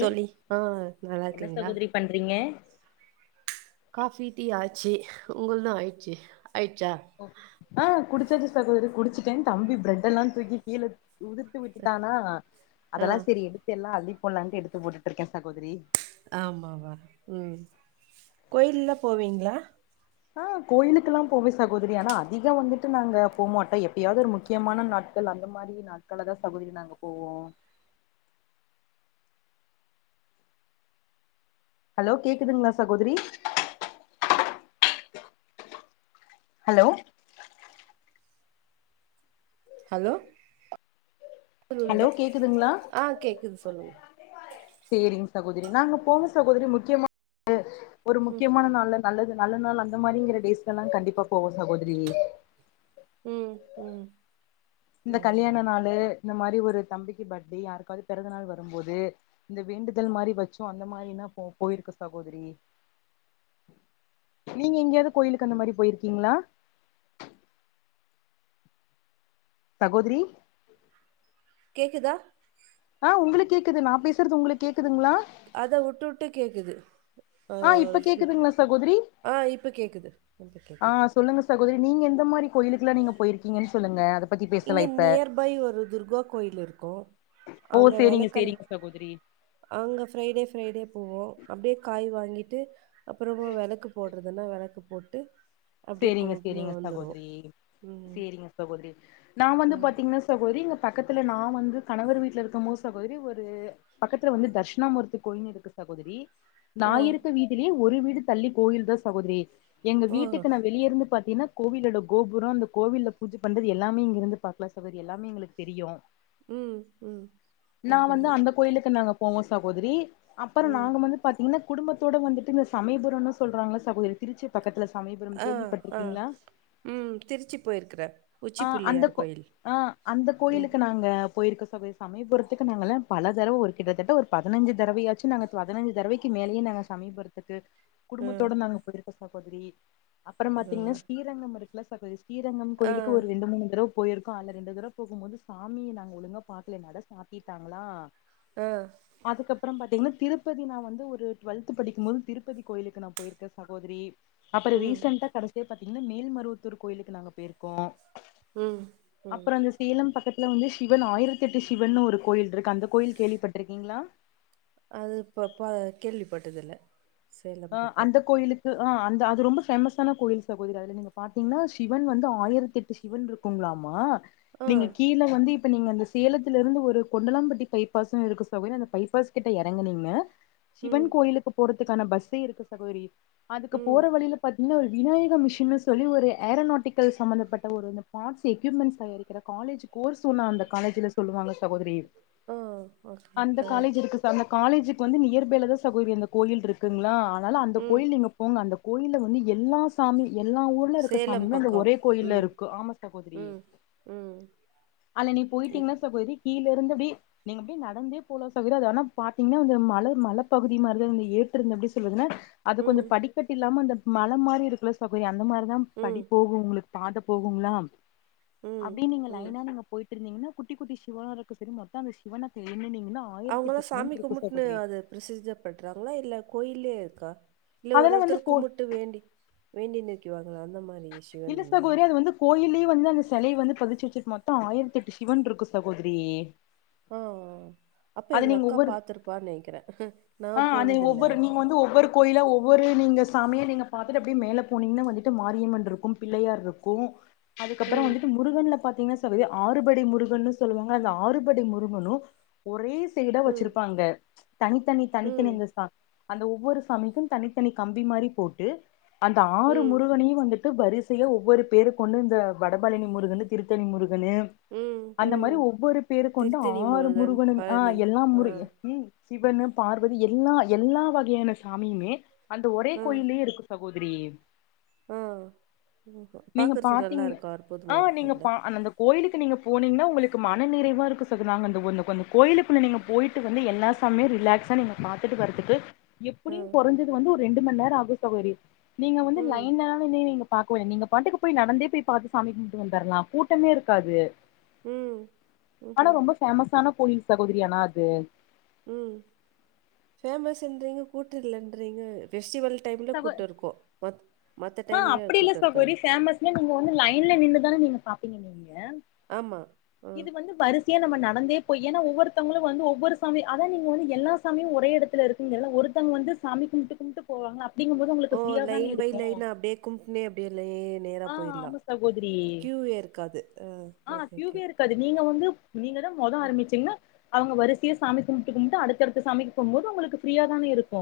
தோழி ஆ நல்லா என்ன இருக்கீங்ளா சகோதரி பண்றீங்க காபி டீ ஆச்சி உங்கள்தோ ஆயிட்ச்சு ஆயிட்சா ஆ குடிச்சாச்சு சகோதரி குடிச்சிட்டே தம்பி பிரெட் எல்லா தூக்கி கீழ கொட்டி விட்டுட்டானா ஆ அதெல்லா செரி எடுத்து எல்லா அள்ளி போட்லான்ட்டு எடுத்து போட்டுட்ருக்கே சகோதரி ஆமாவா ம் கோயில்லா போவீங்ளா ஆ கோயிலுக்கெல்லா போவே சகோதரி ஆனா அதிகோ வந்துட்டு நாங்க போமாட்டோ எப்பயாவது ஒரு முக்கியமான நாட் கள் அந்த மாரி நாட்கள்லதா சகோதரி நாங்க போவோ ஹலோ கேக்குதுங்ளா சகோதரி ஹலோ ஹலோ ஹலோ [unintelligible] கேக்குதுங்களா ஆ கேக்குது சொல்லுங்க செரிங்க சகோதரி நாங்க போனோ சகோதரி முக்கியமானது ஒரு ம் முக்கியமான நாள்ல நல்லது நல்ல நாள் அந்த மாரிங்குற டேஸ்லலா கண்டிப்பா போவோ சகோதிரி ம் ம் இந்த கல்யாண ம் நாள் இந்த மாரி ஒரு தம்பிக்கு பர்டே யாருக்காவது பிறந்த நாள் வரும்போது இந்த வேண்டுதல் மாரி வெச்சோ அந்த மாரி நா போ போயிருக்கோ சகோதுரி நீங்க எங்கேயாவது கோயிலுக்கு அந்த மாரி போயிருக்கீங்களா சகோதிரி கேக்குதா ஆ உங்குளுக்கு கேக்குது நா பேசுறது உங்குளுக்கு கேக்குதுங்களா அத்தா உட்டு உட்டு கேக்குது அ ஆ இப்ப ஒரு ஃப்ளோ கேக்குதுங்களா சகோதரி ஆ இப்ப கேக்குது இப்ப ஆ கேக்குது சொல்லுங்க சகோதரி நீங்க எந்த மாறி கோயிலுக்குல்லா நீங்க போயிருக்கீங்க சொல்லுங்க பத்தி பேசலா இங்க இப்ப நியர் பை ஒரு துர்கா கோயில் இருக்கும் ஓ அங்க சேரிங்க வெளக்கல்ல சேரிங்க சகோதரி அங்க ஃப்ரைடே ஃப்ரைடே போவோ அப்டியே காய் வாங்கிட்டு அப்புறமா விளக்கு போட்றதுன்னா விளக்கு போட்டு அப்டியே சேரிங்க கும்ட்டுனு வந்துருவோ ம் சாகோதரி நா வந்து ம். பாத்தீங்ன்னா சகோதரி இங்க பக்கத்துல நா வந்து கணவர் வீட்ல இருக்கம் போது சகோதரி ஒரு பக்கத்துல வந்து தர்ஷனாமூர்த்தி கோயின்னு இருக்கு சகோதரி நா ஆ. இருக்க வீதிலயே ஒரு வீடு தள்ளி கோயில் தா சகோதரி எங்க ஓ! வீட் வெளிய இருந்து பாத்தீன்னா கோவிலோட கோபுரம் அந்த கோவில்ல பூஜை பண்றது எல்லாமே இங்க இருந்து பாக்கலா சகோதரி எல்லாமே எங்களுக்கு தெரியு ம் ம் நா வந்து ம்ஹ்ஹ்ம். அந்த கோயிலுக்கு நாங்க போவோ சகோதரி ம். அப்பறோ ம் நாங்க வந்து பாத்தீங்கன்னா குடும்பத்தோட வந்துட்டு இந்த சமயபுரம்ன்னு சொல்றாங்கல்ல சகோதரி திருச்சி பக்கத்துல சமயபுரம் ஆ. ஆ. கேள்விப்பட்டிருக்கீங்ளா ம் திருச்சி போயிருக்கிறே ஆ அந்த கோ அ அந்த ம். கோயிலுக்கு நாங்க போயிருக்கோ சகோ சமயபுறத்துக்கு நாங்கல்லா பல தறவ ஒரு கிட்டத்தட்ட ஒரு பதனஞ்சு தறவயாச்சு நாங்க பதினஞ்சு தறவைக்கு மேலயே நாங்க சமயபுறத் தக்கு ஆ. குடும்பத்தோட நாங்க போயிருக்கோ சகோதரி அப்பறம் அதுவா? பாத்தீங்கன்னா ஸ்ரீரங்கம் இருக்குல சகோதரி ஸ்ரீரங்கம் ஆ. கோயிலு ரெண்டு மூணு தறவ போயிருக்கோ அல்ல ரெண்டு தறவ போகும்போது சாமிய நாங்க ஒழுங்கா பாக்கல நடை சாத்திட்டாங்களா அ அதுக்கப்புறம் பாத்தீங்கன்னா திருப்பதி நா வந்து ஒரு டுவெல்த் படிக்கும் போது திருப்பதி கோயிலுக்கு நா போயிருக்கே சகோதரி அப்பறோ ம். ரீசண்டா கடைசியா பாத்தீங்கன்னா மேல்மருவத்தூர் கோயிலுக்கு நாங்க போயிருக்கோ ம். ம். அப்பறோ இந்த சேலம் பக்கத்துல வந்து சிவன் ஆயிரத்தெட்டு சிவன்னு ஒரு கோயில் இருக்கு அந்த கோயில் கேள்விப்பட்டிருக்கீங்களா அது இப்போ பா கேள்விப்பட்டதில்ல சேலம் அ பக்கம். அந்த கோயிலுக் கு அந்த அது ரொம்ப பேமஸான கோயில் சகோதரி அதுல நீங்க பாத்தீங்கன்னா சிவன் வந்து ஆயிரத்தி எட்டு சிவன் இருக் குங்ளாமா ஆ. நீங்க கீழ வந்து இப்ப நீங்க அந்த சேலத்துல இருந்து ஒரு கொண்டலாம்பட்டி பைபாஸ்ன்னு இருக்கு சகோதரி அந்த பைப்பாஸ் கிட்ட இறங்குனீமே சிவன் ம். கோயிலுக்கு போறதுக்கான பஸ்ஸே இருக்கு சகோதரி அதுக்கு ம். போற வழியில பத்தீங்கன்னா ஒரு விநாயக மிஷின்னு சொல்லி ஒரு ஏரோநாட்டிக்கல் சம்பந்தப்பட்ட ஒரு இந்த பாட்ஸ் எக்யூப்மெண்ட்ஸ் தயாரிக்கிற காலேஜ் கோர்ஸ் ஒன்னு அந்த காலேஜுல சொல்லுவாங்க சகோதரி ஆ ஓகே. அந்த ஆ. காலேஜ் இருக்கு அது அந்த காலேஜுக்கு வந்து நியர் ஃபைல தா சகோதரி அந்த கோயில் இருக்குங்ளா அனால அந்த ம். கோயில் நீங்க போங்க அந்த கோயில்ல வந்து எல்லா சாமி எல்லா ஊர்ல இருக்க சேலம் சாமியுமே அந்த பக்கம். ஒரே கோயில்ல ம். இருக்கு ஆமா சகோதரி ம். ம். அல்ல நீ இ- போயிட்டீங்கன்னா சகோதரி கீழ இருந்து அப்டி நீங்க அப்டியே நடந்தே போலா சகோதரி அத ஆனா பாத்தீங்கன்னா அந்த மல மலப் பகுதி மாறிதா இருந் ஏறி திருந்த எப்டி சொல்வதுன்னா அது கொஞ்சோ ம். படிக்கட் இல்லாம அந்த மல மாறி இருக்குல்ல சகோதரி அந்த மாறி தா படி ம். போகும் உங்களுக்கு பாதை போகுங்ளா ம். அப்டியே நீங்க ம். லைனா நீங்க போயிட்டு ட்டு இருந்தீங்கன்னா குட்டி குட்டி சிவனா இருக்கும் சேரி மொத்தோ அந்த சிவன எண்ணுனீங்கன்னா அவுங்கல்லா ஆயிரத்தெட்டு சிவன் சாமி இருக்கு கும்புட்டுன்னு சகோதரி அது பிரசிஜர் பண்றாங்களா இல்ல கோயில்லயே இருக்கா இல்ல ஒரு அதெல்லா வந்து ஒருத்தர் கோ கும்புட்டு வேண்டி வேண்டி நிக்கிவாங்ள அந்த மாரி இல்ல சிவன்னா? சகோதரி அது வந்து கோயில்லயே வந்து அந்த செலய வந்து பதிச்சு வெச்சுருக்கு மொத்தோ ஆயிரத்தி எட்டு சிவன்ருக்கு சகோதரி ஆ ஆ ஆ அப்ப அது எங்க நீங்க அக்கா ஒவ்வொரு பாத்துருப்பான்னு நெனைக்கற ஆ அது ஒவ்வொரு நீங்க வந்து ஒவ்வொரு கோயிலா ஒவ்வொரு நீங்க சாமிய நீங்க பாத்துட்டு அப்டியே மேல போனீங்ன்னா வந்துட்டு மாரியம்மன் இருக்கும் பிள்ளையார் இருக்கு அதுக்கப்றோ ம். வந்துட்டு முருகன்ல பாத்தீங்கன்னா சகோதரி ஆறுபடை முருகன்னு சொல்லுவாங்க அந்த ஆறுபடை முருகனு ஒரே சைடா ம். வச்சிருப்பாங்க தனித்தனி தனித்தனி ம். இந்த சா அந்த ஒவ்வொரு சாமிக்கு தனித்தனி கம்பி மாரி போட்டு அந்த ஆறு ம். முருகனையு வந்து ட்டு வரிசையா ஒவ்வொரு பேரு கொண்டு இந்த வடபழனி முருகன்னு திருத்தணி முருகனு ம் அந்த மாரி ம் ஒவ்வொரு பேரு கொண்ட திருத்தணி ஆறு முருகன் முருகனும் ஆ பழனி எல்லா ஆ முரு எ ம் சிவனு பார்வதி எல்லா எல்லா வகையான சாமியுமே அந்த ஒரே ஆ கோயிலயே இருக்கு சகோதரி ஆ ம் நீங்க பாக்கறதுக்கு நல்லா பாத்தீங்ன்ன இருக்கு ஆ அற்புதமா நீங்க இருக்குல்ல பா அந்தந்த கோயிலுக்கு நீங்க போனீங்கன்னா உங்களுக்கு மன நிறைவா இருக்கு சகோதரி நாங்க அந்த அந்தந்த கோயிலுக்குள்ள நீங்க போயிட்டு வந்து எல்லா சமியு ரிலாக்ஸ் இத்தனயு நீங்க பாத்துட்டு வர்துக்கே ஆ எப்டியு கொறஞ்சது வந்து ஒரு ரெண்டு மணி நேரோ ஆகு சகோதரி நீங்க வந்து ம் லைனா ஒண்ணே நீங்க பாக்வே நீங்க பாட்டுக்கு போய் நடந்தே போய் பாத்து சாமி கூம்புட்டு வந்தர்ல கூட்டமே இருக்காது ம் ம் ம் பேமஸான கோயில் சகோதரி ஆனா அது ம் ஃபேமஸ்ன்றீங்க கூட்டோ இல்லன்றீங்க பெஸ்டிவல் டைம்ல சகோ கூட்டோ இருக்கு மத் மத்த ஆ டைம்ல அப்டி கூட்டோ இருக்காது சகோதரி இல்ல ஃபேமஸ்னா நீங்க வந்து லைன்ல நின்னு தானே நீங்க பாப்பீங்க நீங்க ஆமா ஆ இது வந்து வரிச சயா நம்ம நடந்தே போய் ஏன்னா ஒவ்வொருத்தங்களு வந்து ஒவ்வொரு சாமி அதா நீங்க வந்து எல்லா சாமியு ஒரே எடத்துல இருக் ங்கல்ல ஒருத்தங்க வந்து சாமி கும்புட்டு கும்புட்டு போவாங்க அப்டிங்கும்போது உங்களுக்கு ஃப்ரீயா தானே இருக்கு கும்புட்னே அப்டியே லே நேரா ஆ போய்ர்லா ஆமா சகோதரி கியூவே இருக்காது அ ஓகே ஓகே அது நீங்க வந்து நீங்கதா மொதோ ஆரம்பிச்சீங்ன்னா அவுங்க வரிசைய சாமி கும்புட்டு கும்புட்டு அடுத்தடுத்து சாமிக்கு போகும் போது உங்களுக்கு ஃப்ரீயா தானே இருக்கு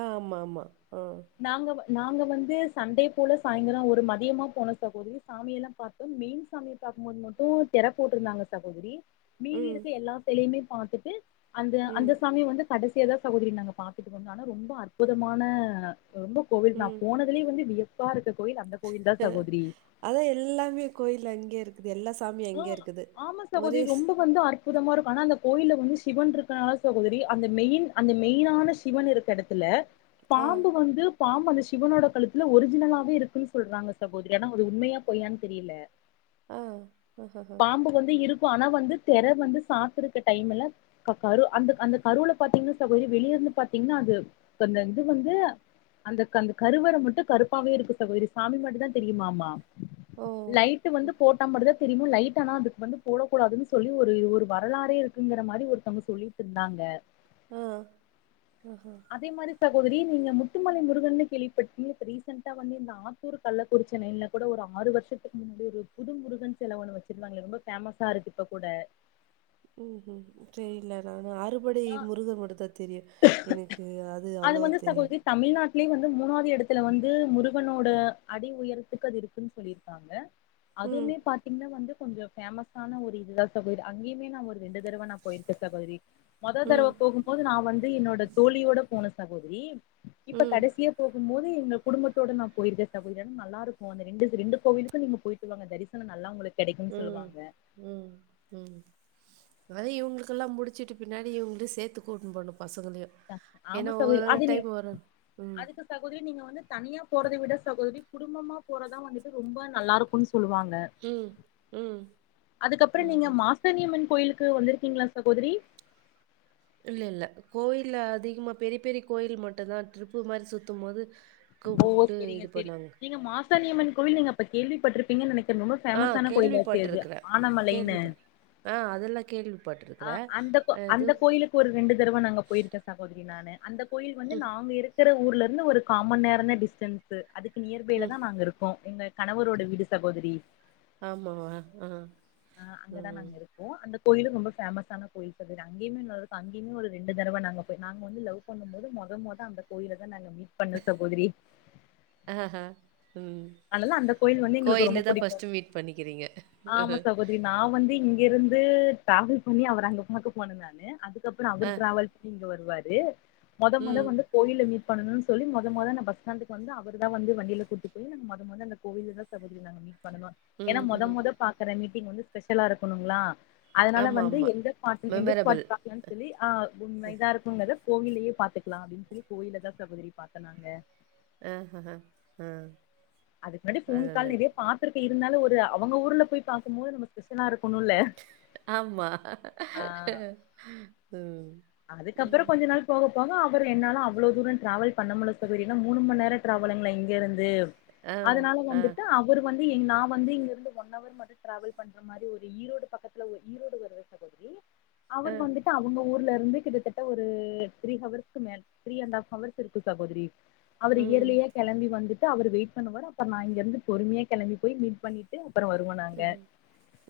ஆமா ஆமா ஆ நாங்க வ நாங்க வந்து சண்டே போல சாய்ங்கலோ ஒரு ஒரு மதியமா போன சகோதரி சாமியெல்லா பாத்தோ மெயின் சாமிய பாக்கும்போது மட்டு தெர போட்ருந்தாங்க சகோதரி மீதி ம் இருக்க எல்லா செலயுமே பாத்துட்டு அந்த ம் அந்த சாமிய வந்து கடைசியதா சகோதரி நாங்க பாத்துட்டு வந்தோ ஆனா ரொம்ப அற்புதமான ரொம்ப கோவில் நா ம் போனது துலய வந்து வியப்பா இருக்க கோயில் அந்த கோயில் தா ம் சகோதரி அதா எல்லாமே கோயில் அங்கே இருக் க்குது எல்லா சாமியு ஆ அங்கயே இருக்குது ஆமா ஒரே சகோதரி ரொம்ப வந்து அற்புதமா இருக்கு ஆனா அந்த கோயில்ல வந்து சிவன் இருக்கனால சகோதரி அந்த மெயின் அந்த மெயினான சிவன் இருக்க எடத் துல ஆ பாம்பு வந்து பாம்பு அந்த சிவனோட கழுத்துல ஒரிஜினலாவே இருக்குன்னு சொல்றாங்க சகோதரி ஆனா அது உண்மையா பொய்யான்னு தெரியல ஆ ஆஹாஹா. பாம்பு வந்து இருக்கு ஆனா வந்து தெற வந்து சாத்தருக்கு டைம் இல்ல க கரு அந்த அந்த கருவுல பாத்தீங்கன்னா சகோதரி வெளிய இருந்து பாத்தீங்ன்னா அது அந்த இது வந்து அந்தக் அந்த கருவற மட்டு கருப்பாவே இருக்கு சகோதரி சாமி மட்டுந்தா தெரியுமாமா ஓ லைட்டு வந்து போட்டா மட்டு தா தெரியுமு லைட்டு ஆனா அதுக்கு வந்து போடக்கூடாதுனு சொல்லி ஒரு ஒரு வரலாறே இருக்குங்கிற மாரி ஒருத்தவ்ங்க சொல்லிக்கிட் ட்ருந்தாங்க ஆ ஆ ஹா அதே மாரி சகோதரி நீங்க முத்துமலை முருகன்னு கேள்விப்பட்ருப்பீங்ள இப்ப ரீசெண்டா வந்து இந்த ஆத் தூர் கள்ளக்குறிச்சி லைன்ல கூட ஒரு ஆறு வர்த்துக்கு முன்னாடி ஒரு புது முருகன் செ செல ஒன்னு வெச்சிருவாங்களே ரொம்ப ஃபேமஸா இருக்கு இப்பக் கூட ம் ம் செரிய்ல நானு அறுபடை முருகன் மட்டுதா தெரியு எனக்கு அது அவ்ளோவா தெரியல தமிழ்நாட்லே வந்து மூணாவ்து எடத்துல வந்து முருகனோட அடி உயரத்துக்கு அது இருக்குன் சொல்லிருக்காங் காங்க ம் அதுவுமே பாத் இன்ன வந்து கொஞ்ச ஃபேமஸான ஒரு இதுதா சகோதரி அங்கேயுமே ஒரு ரெண்டு தடவ நா போயிருக்கே சகோதரி மொத தரவ ம் போகும் போது நா வந்து என்னோட தோழியோட போனே சகோதரி இப்ப ம் கடைசியா போகும் போது எங்க குடும்பத்தோட நா போயிருக்கே சகோதரி ஆனா நல்ல இருக்கு அந்த ரெண்டு ச ரெண்டு கோவிலுக்கு நீங்க போயிட்டு வாங்க தரிச சன நல்லா உங்களுக்கு கெடைக்குன் ம் சொல்லுவாங்க ம் ம் அதா இவ்ங்களூக்கெல்லா முடிச்சுட்டு பின்னாடி இவ்ங்களயு சேத்து கூட்ணு போயிட்ணு பசங்களையு ஆமா ஏனா சகோதரி ஒரு ஒரு அது நீ டைப் வரு ம் அதுக்கு சகோதரி நீங்க வந்து தனியா போறத விட சகோதரி குடும்பமா போறதுதா வந்துட்டு ரொம்ப நல்லாருக்குன் சொல்லுவாங்க ம் ம் அதுக்கப்பற நீங்க ம்ஹ்ம். மாசானியம்மன் கோயிலுக்கு வந்திருக்கீங்களா சகோதரி இல்ல இல்ல கோயில்ல அதிகமா பெரிய பெரிய கோயில் மட்டுந்தா ட்ரிப்பு மாரி சுத்தும் போது கும்புட்டு இது பண்ணாங்க சானியம்மன் கோவில் நீங்க அப்ப கேள்விப்பட்ருப்பீங்கன் நெனைக்கிறே ரொம்ப ஆ ஃபேமஸான கோயிலாச்சே அது கேள்விப்பட்டுருக்கிறேன். ஆனமலைன்னு கேள்விப்பட் ஆ அதெல்லா கேள்வி ஆ அந்த கோ அந்த கோயிலுக்கு ஒரு ரெண்டு தரவ நாங்க போயிருக்க ச சகோதரி நானு அந்த கோயில் வந்து நாங்க இருக்கிற ஊர்லருந்து ஒரு காமண் நேரந்தா டிஸ்டன்ஸ் ஸு அதுக்கு நியர்பைல ம். தா நாங்க இருக்கோ எங்க கணவரோட வீடு சகோதரி ஆமாவா ஆ ஆ அங்கதா ம். நாங்க இருக் கோ அந்த கோயிலு ரொம்ப ஃபேமஸான கோயில் சகோதரி அங்கேயுமே இன்னொருதிருப்பு அங்கேயுமே ஒரு ரெண்டு தரவ நாங்க போய் நாங்க வந்து லவ் பண்ணும் போது மொத மொத அந்த கோயில்லதா நாங்க மீட் பண்ணோ சகோதரி ஆ ஹா ம் அதனால அந்த கோயில் வந்து எங்களுக்கு கோயில்ல ரொம்ப தா புடிக்கு ஃபஸ்ட்டு மீட் பண்ணிக்கிறீங்க நான் வந்து இங்கெருந்து டிராவல் பண்ணி அவர அங்க பாக்க போனே நானு அதுக்கப்பற ஆ. அவர் டிராவல் பண்ணி இங்க வருவாரு மொத மொத ம். வந்து கோயில்ல மீட பண்ணணுன் சொல்லி மொத மொத நா பஸ் ஸ்டாண்டுக்கு வந்து அவரு தா வந்து வண்டில கூட்டுப் போயி நாங்க மொத் த மொத அந்த கோயில்லதா சகோதரி நாங்க மீட் பண்ணுனோ ஏனா மொத ம்ஹ்ம். மொதல் பாக்குற மீட்டிங் வந்து ஸ்பெஷலா இருக்கணுங்ளா அதனால வந்து ஆமாமா. எந்த பாட்டு எந்த மெமரபிள். ஸ்பாட்டு பாக்கலான் சொல்லி ஆ உண்மைதா இருக் குங்கிறத கோவில்லயே பாத்துக்கலா அப்டின் சொல்லி கோயில்ல தா சகோதரி பாத்த நாங்க ஆ ஹ ஹ ஆ அதுக்கு முன்னாடி அது ஃபோன் கால் நல்லது. நெறையா பாத்துருக்கே இருந்தாலு ஒரு அவங்க ஊர்ல போய் பாக்கும் போது நம்ம ஸ்பெஷலா இருக்கணுல்ல ஆமா ம் அதுக்கப்பற ம். கொஞ்ச நாள் போக போக அவரு என்னால அவ்ளோ தூரோ டிராவல் பண்ண முடில சொல்லி ஏன்னா மூணு மணீ நேரோ டிரவலிங்களா இங்க இருந்து ஆ, அதுனால ஆ, வந்துட்டு அவ ரு வந்து நா வந்து இங்கிருந்து ஒன் அவர் மட்டு டிராவல் பண்ற மாரி ஒரு ஈரோடு பக்கத்துல ஒரு ஈரோடு வரு ஆ. அவர் வந்துட்டு அவங்க ஊர்ல இரு வந்து கிட்டத்தட்ட ஒரு த்ரீ ஹவர்ஸ்கு மே த்ரீ அண்ட் ஹாப் ஹர்ஸ் இருக்கு சகோதரி அவரு ம். இயர்லியா கெளம்பி வந்துட்டு அவரு வெயிட் பண்ணுவாரு அப்றோ நா இங்க இருந்து பொறுமையா கெளம்பி போய் மீட் பண்ணிட் டு அப்றோ வருவோ நாங்க ம்.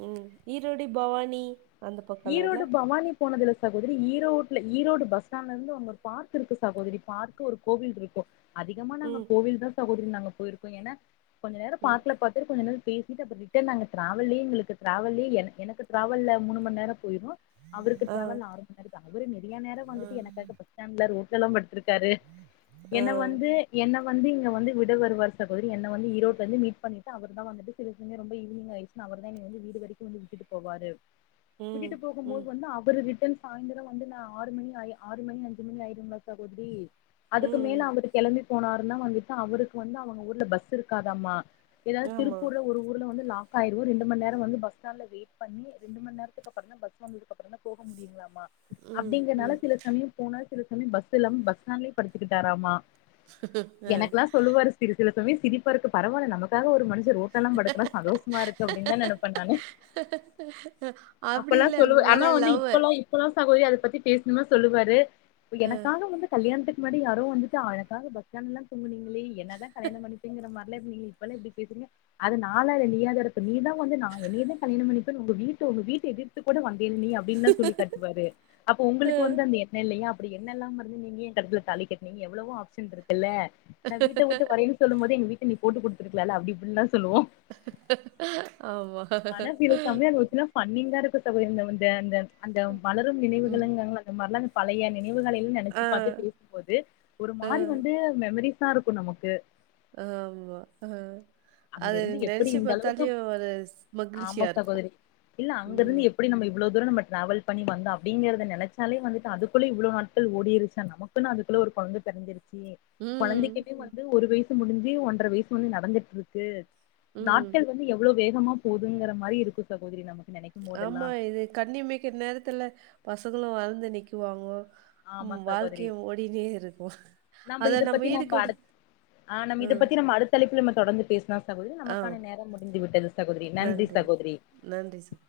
ம் ஈரோடி பவானி அந்த பக்கம்லாம் இல்ல? ஈரோடு பவானி போனதில்ல சகோதரி ஈரோட்ல ஈரோடு பஸ் ஸ்டாண்ட்ல இருந்து அங்க ஒரு பார்க் இருக்கு சகோதரி பார்க் ஒரு கோவில் இருக்கு அதிகமா நாங்க ம். கோவில் தா சகோதரி நாங்க போயிருக்கோ ஏன்னா கொஞ்ச நேரோ ம். பார்க்ல பாத்துட்டு கொஞ்ச நேர பே ட்டு அப் ரிட்டன் நா டிராவல்லயே எங்களுக்கு டிராவலல்லயே எனக்கு டிராவல்ல மூணு மண் நேரோ போயிறு அவருக்கு ஆ, டிராவல் ஆறு மணி நேர அவரு நெறைய நேர ஆ, வந்துட்டு எனக்காக பஸ் ஸ்டாண்ட்ல ரோட்ல எல்லா படுத்து க்காரு ஆ. என்ன வந்து என்ன வந்து இங்க வந்து விட வருவார் சகோதரி என்ன வந்து ஈரோட் வந்து மீட் பண்ணிட்டு அவர்தா வந்துட்டு சில சமயோ ரொம்ப ஈவ்னிங் ஆயிச்சுனா அவர் தா என்னய வந்து வீடு வரைக்கு வந்து விட்டு போவாரு ம். விட்டுட்டு ம். போகும்போது வந்து அவரு ரிட்டர்ன் சாயந்திரோ வந்து நா ஆறு மணி ஆறு மணி அஞ்சு மணி ஆயிருங்களா சகோதரி அதுக்கு ம். மேல அவருக் கெளம்பி போனாரு வந்துட்டு அவருக்கு வந்து அவங்க ஊர்ல பஸ் இருக்காதாமா ஏதாது ஆமா. திருப்பூர்ல ஒரு ஊர் வந்து லாக் ஆயி ரெண்டு மண் நேரோ வந்து பஸ் ஸ்டேண்ட்ல வெயிட் பண்ண ரெண்டு மண் நேர க்கு அப்றோ தா பஸ் வந்ததுக்கு அப்றோதா போக முடியுங்களாமா ம். அப்டிங்கறனால ம். சில சமய போன சில சமயம் பஸ் இல்லாம பஸ் ஸ்டேண்ட்லய படுத்திக்கிட்டாராமா ஆ. எனக்குல்லா சொல்லுவாரு ச சில சமய சிரிப்பா இருக்கு பரவால்ல நமக்காக ஒரு மனுஷ ரோட்ட எல்லா படுக்கரா சந்தோஷமா இருக்கு அப்டின்னு தா நெனப்பே நானு அப்டி இல்ல உங்க மேல லவ்வு இப்பெல்லா சகோதரி அத பத்தி பேசணுமா சொல்லுவாரு ஆ. எனக்காக வந்து கல்யாணத்துக்கு முன்னடி யாரோ வந்துட்டு எனக்காக பஸ்சோண்டல்லா தூங்குனிங்களே என்ன தா கல்யாணம் பண்ணிப்பிங்க இப்பலா இப்டி பேசறீங்க அது நால்லா இல்ல நீயாதா நீதா வந்து என்னிய தா கல்யாண பண்ணிப்பனு உங்க வீட்ல உங்க வீட்ட எதிர்த்து கூட வந்தேலன நீ அப்டின்னு சொல்லி காட்டுவாரு அப்ப உங்களுக்கு வந்து அந்த இல்லயா அப்டி என்னெல்லாம இருந்தா நீங்கயே ஏ கழுத்துல தாலி கட்டினீங்க எவ்ளவோ ஆப்ஷன் இருக்குல்ல நா வீட்ட விட்டு வரேன்னு சொல்லும் போதே எங்க வீட்ல நீ போட்டு குடுத்துருக்கலால அப்டி இப்டில்லா சொல்லுவோ ஆமா நீங்க தான சகோதரி [unintelligible] அந்த மலரும் ம். நினைவுகள் இம்பாங்கல்ல அந்த மாரி பழைய நினைவுகளை ஆ, நெனைச்சு பாத்த பேசும்போது ஒரு ஆ, மாரி வந்து மெமரிஸ்ஸா இருக்கு நமக்கு ஆமா அ அங்க அது இருந்து எப்டி நெனைச்சு இந்த அளவுக்கு பாத்தாலே ஒரு ஆமா மகிழ்ச்சியா இருக்கு சகோதரி இல்ல அங்க ம் இருந்து எப்டி நம்ம இவ்ளோ தூரோ டிராவல் பண்ணி வந்த அப்டிங்கறத நெனைச்சாலே வந்துட்டு அதுக்குள்ள இவ்ளோ நாட்கள் ஓடிடுச்சா நமக்கு அதுக்குள்ள ஒரு கொழந்த பெறந்திருச்சு ம். கொழந்தைக்குமே ம். வந்து ஒரு வயசு ஒரு வயசு முடிஞ்சு ஒன்றர வயசு வந்து நடந்துட்டு இருக்கு ம். நாட்கள் வந்து எவ்ளோ வேகமா போகுதுங்கிற மாரி இருக்கு சகோதரி நமக் ஆமா இது கண்ணிமைக்கு நேரத்துல பசங்களு வளந்து நிக்குவாங்கோ ஆமா ம் வாழ்க்கு சகோதரி ஓடினே இருக்கு அத இத பத்தி நம்ம ஈடு குடு அடுத் ஆ நம்ம இத பத்தி நம்ம அடுத் லைப்புல நம்ம தொடர்ந்து பேசனா சகோதரி ஆ. நமக்கான நேரம் முடிந்து விட்டது சகோதரி நன்றி சகோதரி நன்றி சகோ